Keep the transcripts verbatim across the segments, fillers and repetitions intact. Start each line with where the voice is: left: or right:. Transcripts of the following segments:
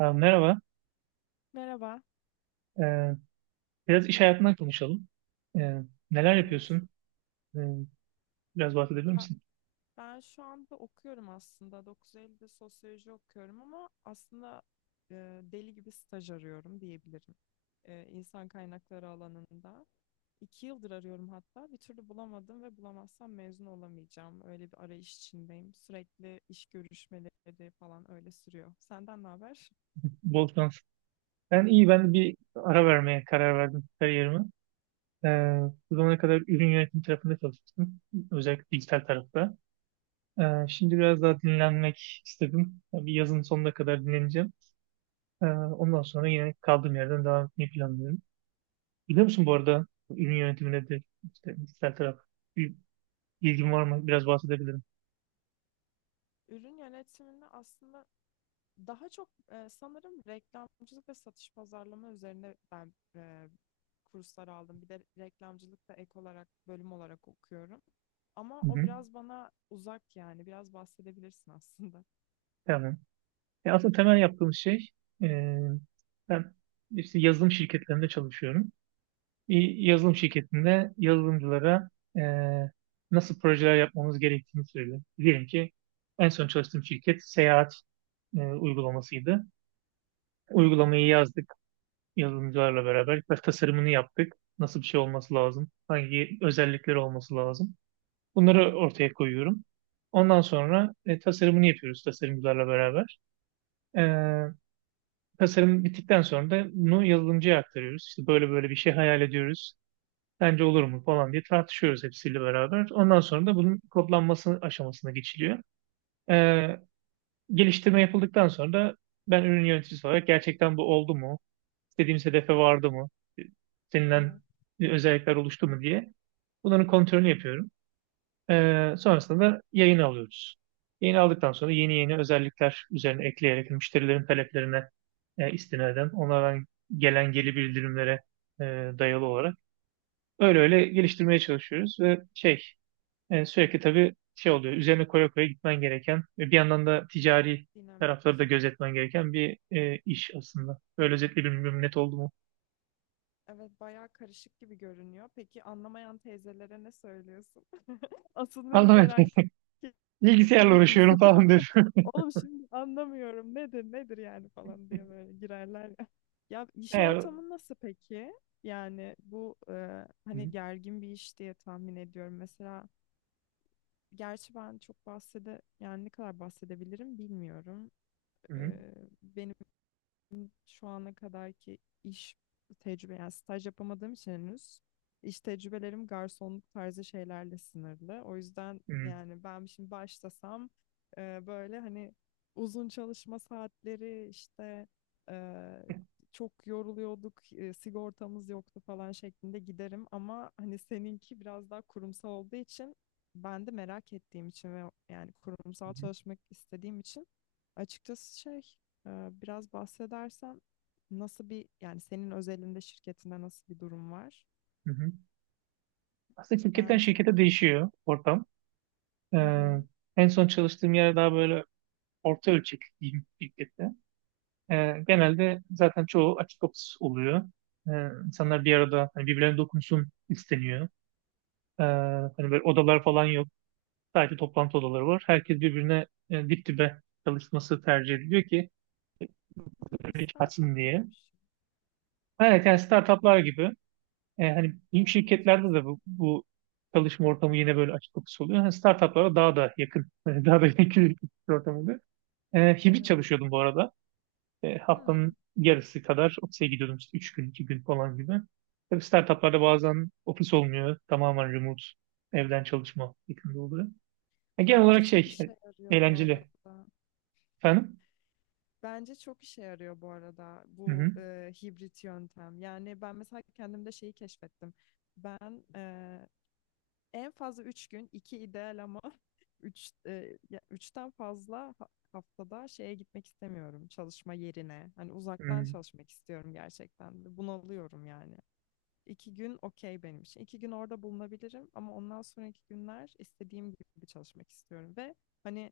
right: Aa, merhaba.
left: Merhaba.
right: Ee, Biraz iş hayatından konuşalım. Ee, Neler
left: Olur.
right: yapıyorsun? Ee, Biraz bahsedebilir
left: Ya
right: misin?
left: ben şu anda okuyorum aslında. dokuz Eylül'de sosyoloji okuyorum ama aslında e, deli gibi staj arıyorum diyebilirim. E, insan kaynakları alanında. İki yıldır arıyorum hatta. Bir türlü bulamadım ve bulamazsam mezun olamayacağım. Öyle bir arayış içindeyim. Sürekli iş görüşmeleri falan öyle sürüyor. Senden ne haber?
right: Bol şans. Ben iyi, ben de bir ara vermeye karar verdim kariyerime. Ee, Bu zamana kadar ürün yönetimi tarafında çalıştım. Özellikle dijital tarafta. Ee, şimdi biraz daha dinlenmek istedim. Bir yazın sonuna kadar dinleneceğim. Ee, ondan sonra yine kaldığım yerden devam etmeyi planlıyorum. Biliyor musun bu arada ürün yönetimine de işte dijital taraf bir ilgin var mı? Biraz bahsedebilirim.
left: Ürün yönetiminde aslında daha çok e, sanırım reklamcılık ve satış pazarlama üzerine ben e, kurslar aldım. Bir de reklamcılık da ek olarak bölüm olarak okuyorum. Ama
right: Hı
left: o
right: hı.
left: biraz bana uzak yani. Biraz bahsedebilirsin aslında.
right: Tamam. E, aslında temel yaptığım şey, e, ben işte yazılım şirketlerinde çalışıyorum. Bir yazılım şirketinde yazılımcılara e, nasıl projeler yapmamız gerektiğini söylüyorum. Diyelim ki en son çalıştığım şirket seyahat e, uygulamasıydı. Uygulamayı yazdık yazılımcılarla beraber. Biraz tasarımını yaptık. Nasıl bir şey olması lazım? Hangi özellikleri olması lazım? Bunları ortaya koyuyorum. Ondan sonra e, tasarımını yapıyoruz tasarımcılarla beraber. E, Tasarım bittikten sonra da bunu yazılımcıya aktarıyoruz. İşte böyle böyle bir şey hayal ediyoruz. Bence olur mu falan diye tartışıyoruz hepsiyle beraber. Ondan sonra da bunun kodlanması aşamasına geçiliyor. Ee, Geliştirme yapıldıktan sonra da ben ürün yöneticisi olarak gerçekten bu oldu mu? İstediğimiz hedefe vardı mı? İstenilen
left: Evet,
right: özellikler oluştu mu diye bunların kontrolünü yapıyorum. Ee, sonrasında da yayın alıyoruz. Yayın aldıktan sonra yeni yeni özellikler üzerine ekleyerek müşterilerin taleplerine e, istinaden onlardan gelen geri bildirimlere e, dayalı olarak öyle öyle geliştirmeye çalışıyoruz ve şey, e, sürekli tabii şey oluyor, üzerine koya koya gitmen gereken ve bir yandan da ticari
left: dinamik.
right: tarafları da gözetmen gereken bir e, iş aslında. Böyle özetle bilmiyorum, net oldu mu?
left: Evet, bayağı karışık gibi görünüyor. Peki anlamayan teyzelere ne söylüyorsun? Asıl beni
right: Anlamadım.
left: merak
right: Bilgisayarla
left: ettiğim
right: uğraşıyorum
left: kısım.
right: falan diyorum.
left: Oğlum şimdi anlamıyorum nedir nedir yani falan diye böyle girerler. Ya iş
right: Yani,
left: ortamı nasıl peki? Yani bu e, hani
right: hı,
left: gergin bir iş diye tahmin ediyorum. Mesela gerçi ben çok bahsede yani ne kadar bahsedebilirim bilmiyorum. E,
right: hı,
left: benim şu ana kadarki iş tecrübe yani staj yapamadığım için henüz iş tecrübelerim garsonluk tarzı şeylerle sınırlı. O yüzden
right: hı, hı,
left: yani ben şimdi başlasam e, böyle hani uzun çalışma saatleri işte e, çok yoruluyorduk, e, sigortamız yoktu falan şeklinde giderim ama hani seninki biraz daha kurumsal olduğu için ben de merak ettiğim için ve yani
right: hı,
left: kurumsal
right: hı,
left: çalışmak istediğim için açıkçası şey, ee, Biraz bahsedersen nasıl bir yani senin özelinde şirketinde nasıl bir durum var?
right: hı hı. Aslında şirketten
left: Bence.
right: şirkete değişiyor ortam.
left: Hı
right: Ee,
left: hı.
right: En son çalıştığım yer daha böyle orta ölçekli diyeyim, şirkette. Ee, genelde zaten çoğu açık ofis oluyor. Ee, insanlar bir arada, hani birbirlerine dokunsun isteniyor. Ee, Hani böyle odalar falan yok. Sadece toplantı odaları var. Herkes birbirine e, dip dibe çalışması tercih ediliyor ki
left: Hmm,
right: hiç
left: startup
right: kaçsın
left: gibi
right: diye.
left: bir şey.
right: Evet yani startuplar gibi. E, hani büyük
left: Aa, çok
right: şirketlerde de
left: güzel.
right: bu, bu çalışma ortamı yine böyle açık ofis oluyor. Hani startuplara daha da yakın, daha da yakın bir ortam oluyor. E, hibrit
left: Evet.
right: çalışıyordum bu arada. E, haftanın
left: Hmm.
right: yarısı kadar ofise gidiyordum, işte üç gün, iki gün falan gibi. Tabii startuplarda bazen ofis olmuyor. Tamamen remote, evden çalışma şeklinde oluyor. E, genel
left: Bence
right: olarak
left: çok
right: şey,
left: işe
right: e,
left: yarıyor bu
right: eğlenceli.
left: arada.
right: Efendim?
left: Bence çok işe yarıyor bu arada
right: Hı
left: bu
right: hı.
left: e, hibrit yöntem. Yani ben mesela kendimde şeyi keşfettim. Ben en fazla üç gün, iki ideal ama 3 üçten fazla ha- haftada şeye gitmek istemiyorum çalışma yerine. Hani uzaktan
right: Hı.
left: çalışmak istiyorum gerçekten. Ve bunalıyorum yani. İki gün okey benim için. İki gün orada bulunabilirim ama ondan sonraki günler istediğim gibi çalışmak istiyorum ve hani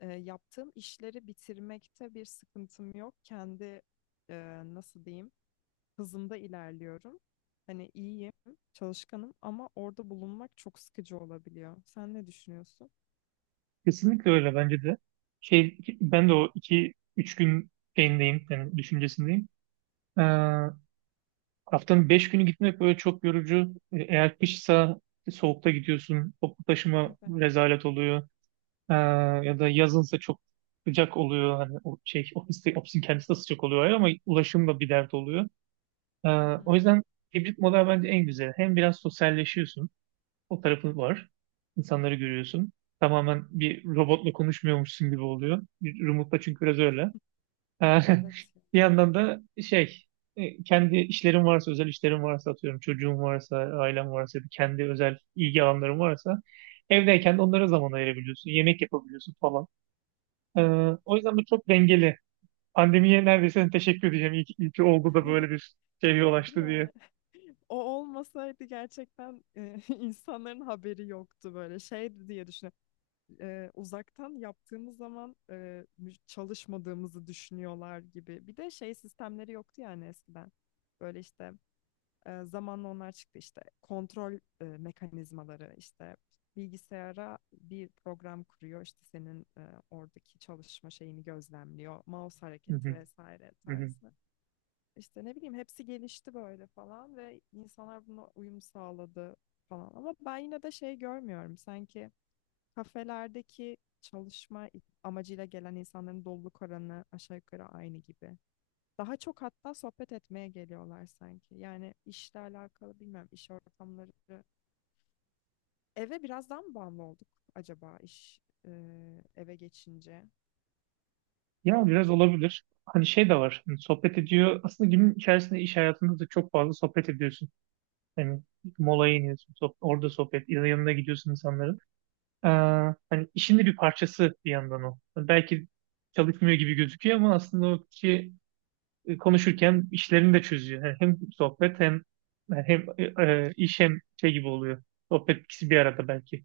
left: e, yaptığım işleri bitirmekte bir sıkıntım yok. Kendi e, nasıl diyeyim, hızımda ilerliyorum. Hani iyiyim, çalışkanım ama orada bulunmak çok sıkıcı olabiliyor. Sen ne düşünüyorsun?
right: Kesinlikle öyle bence de. Şey, ben de o iki üç gün şeyindeyim, yani düşüncesindeyim. Ee, Haftanın beş günü gitmek böyle çok yorucu. E, Eğer kışsa soğukta gidiyorsun, toplu taşıma
left: Evet.
right: rezalet oluyor. Ee, Ya da yazınsa çok sıcak oluyor. Hani o şey ofiste, ofisin kendisi de sıcak oluyor ama ulaşım da bir dert oluyor. Ee,
left: Hı
right: O
left: hı.
right: yüzden hibrit model bence en güzel. Hem biraz sosyalleşiyorsun, o tarafı var. İnsanları görüyorsun. Tamamen bir robotla konuşmuyormuşsun gibi oluyor. Bir Remote'da çünkü biraz öyle. Ee,
left: Evet.
right: Bir
left: Ya.
right: yandan da şey, e, kendi işlerim varsa, özel işlerim varsa, atıyorum çocuğum varsa, ailem varsa ya da kendi özel ilgi alanlarım varsa evdeyken de onlara zaman ayırabiliyorsun, yemek yapabiliyorsun falan. Ee,
left: Evet.
right: O yüzden bu çok dengeli. Pandemiye neredeyse teşekkür edeceğim, iyi ki, iyi ki oldu da böyle bir şey yol
left: Değil
right: açtı diye.
left: mi? O olmasaydı gerçekten e, insanların haberi yoktu böyle şey diye düşünüyorum. E, uzaktan yaptığımız zaman e, mü- çalışmadığımızı düşünüyorlar gibi. Bir de şey sistemleri yoktu yani eskiden. Böyle işte E, zamanla onlar çıktı işte kontrol e, mekanizmaları işte bilgisayara bir program kuruyor işte senin e, oradaki çalışma şeyini gözlemliyor mouse
right: Hı
left: hareketi
right: hı,
left: vesaire
right: hı hı.
left: tarzı işte ne bileyim hepsi gelişti böyle falan ve insanlar buna uyum sağladı falan ama ben yine de şey görmüyorum sanki kafelerdeki çalışma amacıyla gelen insanların doluluk oranı aşağı yukarı aynı gibi, daha çok hatta sohbet etmeye geliyorlar sanki. Yani işle alakalı bilmem iş ortamları. Eve biraz daha mı bağımlı olduk acaba iş e, eve geçince?
right: Ya biraz
left: Bilmiyorum.
right: olabilir. Hani şey de var. Hani sohbet ediyor. Aslında günün içerisinde iş hayatında da çok fazla sohbet ediyorsun. Hani molaya iniyorsun. Sohb- orada sohbet. Yanına gidiyorsun insanların. Ee, Hani işin de bir parçası bir yandan o. Hani belki çalışmıyor gibi gözüküyor ama aslında o kişi e, konuşurken işlerini de çözüyor. Yani hem sohbet hem yani hem e, e, iş hem şey gibi oluyor. Sohbet ikisi bir arada belki.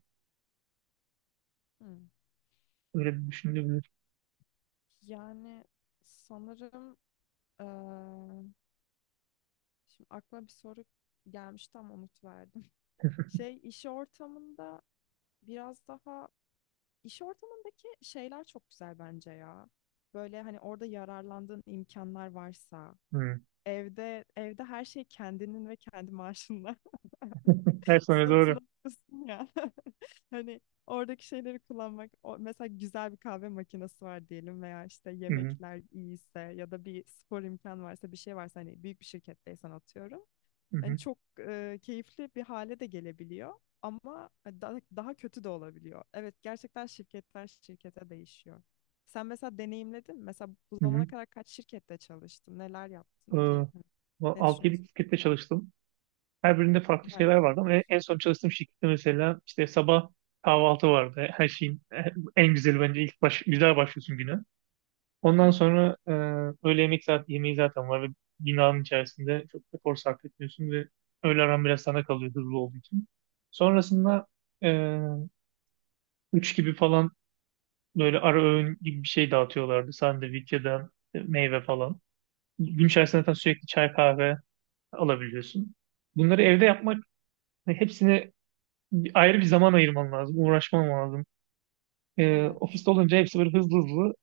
left: Hmm.
right: Öyle bir düşünülebilir.
left: Yani sanırım eee, şimdi aklıma bir soru gelmişti ama unut verdim. Şey iş ortamında biraz daha İş ortamındaki şeyler çok güzel bence ya. Böyle hani orada yararlandığın imkanlar varsa,
right: Hı.
left: evde evde her şey kendinin ve kendi maaşınla
right: Her sene
left: satın
right: doğru.
left: alıyorsun ya. Hani oradaki şeyleri kullanmak, o, mesela güzel bir kahve makinesi var diyelim veya işte
right: Hı hı.
left: yemekler iyiyse ya da bir spor imkanı varsa, bir şey varsa hani büyük bir şirketteysen atıyorum.
right: Hı
left: Yani
right: hı.
left: çok e, keyifli bir hale de gelebiliyor ama e, da- daha kötü de olabiliyor. Evet gerçekten şirketler şirkete değişiyor. Sen mesela deneyimledin mi? Mesela bu
right: Hı
left: zamana
right: hı.
left: kadar kaç şirkette çalıştın? Neler yaptın
right: Ee,
left: ki? Hani
right: Bu
left: ne
right: altı yedi
left: düşünüyorsun?
right: şirkette çalıştım. Her birinde farklı
left: Bayağı
right: şeyler vardı ama en
left: olmuş.
right: en son çalıştığım şirkette mesela işte sabah kahvaltı vardı. Her şeyin e, en güzeli bence ilk baş, güzel başlıyorsun güne. Ondan sonra e, öğle yemek saat, yemeği zaten var ve binanın içerisinde çok efor sarf etmiyorsun ve öğle aran biraz sana kalıyor hızlı olduğu için. Sonrasında e, üç gibi falan böyle ara öğün gibi bir şey dağıtıyorlardı. Sandviç ya da meyve falan. Gün içerisinde zaten sürekli çay kahve alabiliyorsun. Bunları evde yapmak, hepsini ayrı bir zaman ayırman lazım, uğraşman lazım. Ee,
left: Evet.
right: ofiste olunca hepsi böyle hızlı hızlı.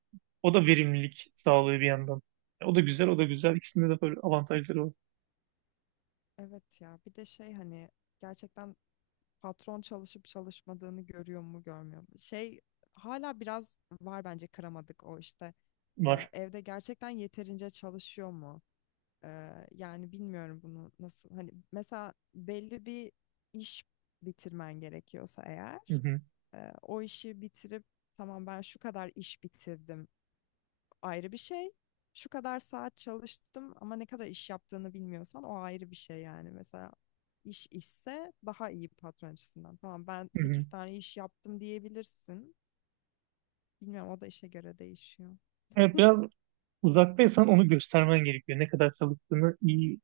right: O da verimlilik sağlıyor bir yandan. E, O da güzel, o da güzel. İkisinde de böyle avantajları
left: Evet ya. Bir de şey hani gerçekten patron çalışıp çalışmadığını görüyor mu görmüyor mu? Şey, hala biraz var bence, kıramadık o işte. E,
right: var.
left: evde gerçekten yeterince çalışıyor mu? Eee, yani bilmiyorum bunu nasıl, hani mesela belli bir iş bitirmen gerekiyorsa
right: Hı
left: eğer,
right: hı,
left: eee, o işi bitirip tamam ben şu kadar iş bitirdim, ayrı bir şey. Şu kadar saat çalıştım ama ne kadar iş yaptığını bilmiyorsan o ayrı bir şey yani. Mesela iş işse daha iyi patron açısından. Tamam ben
right: hı hı.
left: sekiz tane iş yaptım diyebilirsin. Bilmiyorum, o da işe göre değişiyor.
right: Evet, biraz uzaktaysan onu göstermen gerekiyor. Ne kadar çalıştığını iyi,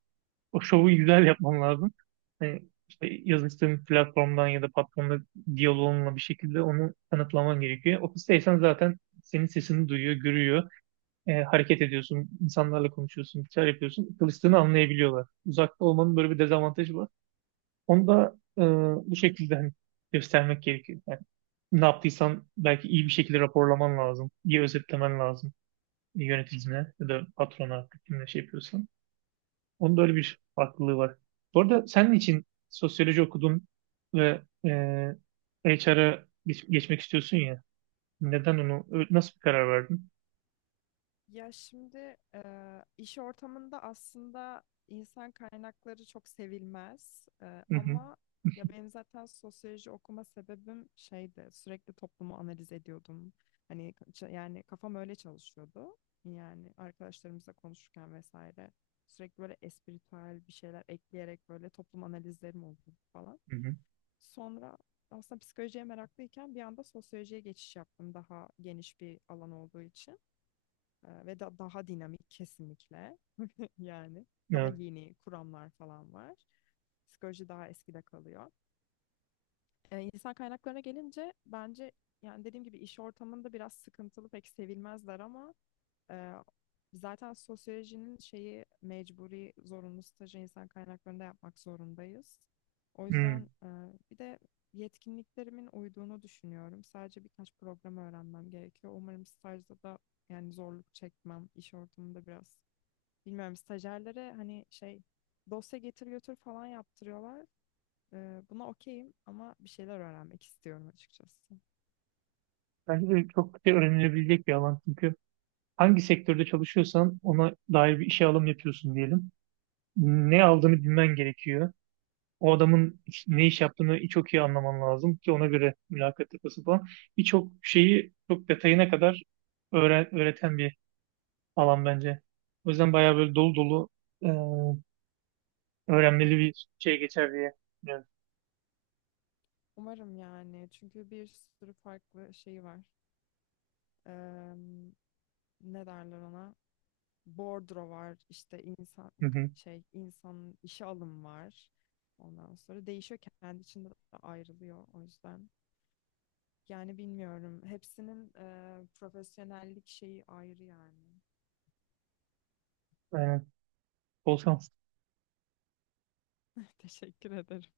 right: o şovu güzel yapman lazım. Hani işte yazıştığın platformdan ya da patronla diyaloğunla bir şekilde onu kanıtlaman gerekiyor. Ofisteysen zaten senin sesini duyuyor, görüyor. Ee, hareket ediyorsun, insanlarla konuşuyorsun, bir şeyler yapıyorsun. Çalıştığını anlayabiliyorlar. Uzakta olmanın böyle bir dezavantajı var. Onu da e, bu şekilde hani göstermek gerekiyor. Yani ne yaptıysan belki iyi bir şekilde raporlaman lazım. İyi özetlemen lazım yöneticine ya da patrona, artık kimle şey yapıyorsan. Onun da öyle bir farklılığı var. Bu arada senin için sosyoloji okudun ve e, H R'a geç- geçmek istiyorsun ya. Neden onu, ö- nasıl bir karar verdin?
left: Ya şimdi eee, iş ortamında aslında insan kaynakları çok sevilmez. Eee,
right: Hı hı,
left: ama ya benim zaten sosyoloji okuma sebebim şeydi, sürekli toplumu analiz ediyordum. Hani ç- yani kafam öyle çalışıyordu. Yani arkadaşlarımızla konuşurken vesaire sürekli böyle espritüel bir şeyler ekleyerek böyle toplum analizlerim oldu falan.
right: hı hı.
left: Sonra aslında psikolojiye meraklıyken bir anda sosyolojiye geçiş yaptım daha geniş bir alan olduğu için. Ee, ve da, daha dinamik kesinlikle yani daha
right: Evet.
left: yeni kuramlar falan var. Psikoloji daha eskide kalıyor. Ee, insan kaynaklarına gelince bence yani dediğim gibi iş ortamında biraz sıkıntılı, pek sevilmezler ama ee, zaten sosyolojinin şeyi, mecburi zorunlu stajı insan kaynaklarında yapmak zorundayız. O
right: Hı.
left: yüzden e, bir de yetkinliklerimin uyduğunu düşünüyorum. Sadece birkaç program öğrenmem gerekiyor. Umarım stajda da yani zorluk çekmem iş ortamında biraz. Bilmiyorum stajyerlere hani şey dosya getir götür falan yaptırıyorlar. Ee, buna okeyim ama bir şeyler öğrenmek istiyorum açıkçası.
right: Bence de çok şey öğrenilebilecek bir alan çünkü hangi sektörde çalışıyorsan ona dair bir işe alım yapıyorsun diyelim. Ne aldığını bilmen gerekiyor. O adamın iş- ne iş yaptığını çok iyi anlaman lazım ki ona göre mülakat yapası falan. Birçok şeyi çok detayına kadar öğren- öğreten bir alan bence. O yüzden bayağı böyle dolu dolu e, öğrenmeli bir şey geçer diye düşünüyorum.
left: Umarım yani çünkü bir sürü farklı şey var. Ne derler ona? Bordro var, işte insan
right: Hı hı.
left: şey insanın işe alım var. Ondan sonra değişiyor, kendi içinde de ayrılıyor o yüzden. Yani bilmiyorum. Hepsinin e, profesyonellik şeyi ayrı yani.
right: Aynen. Bol şans.
left: Teşekkür ederim.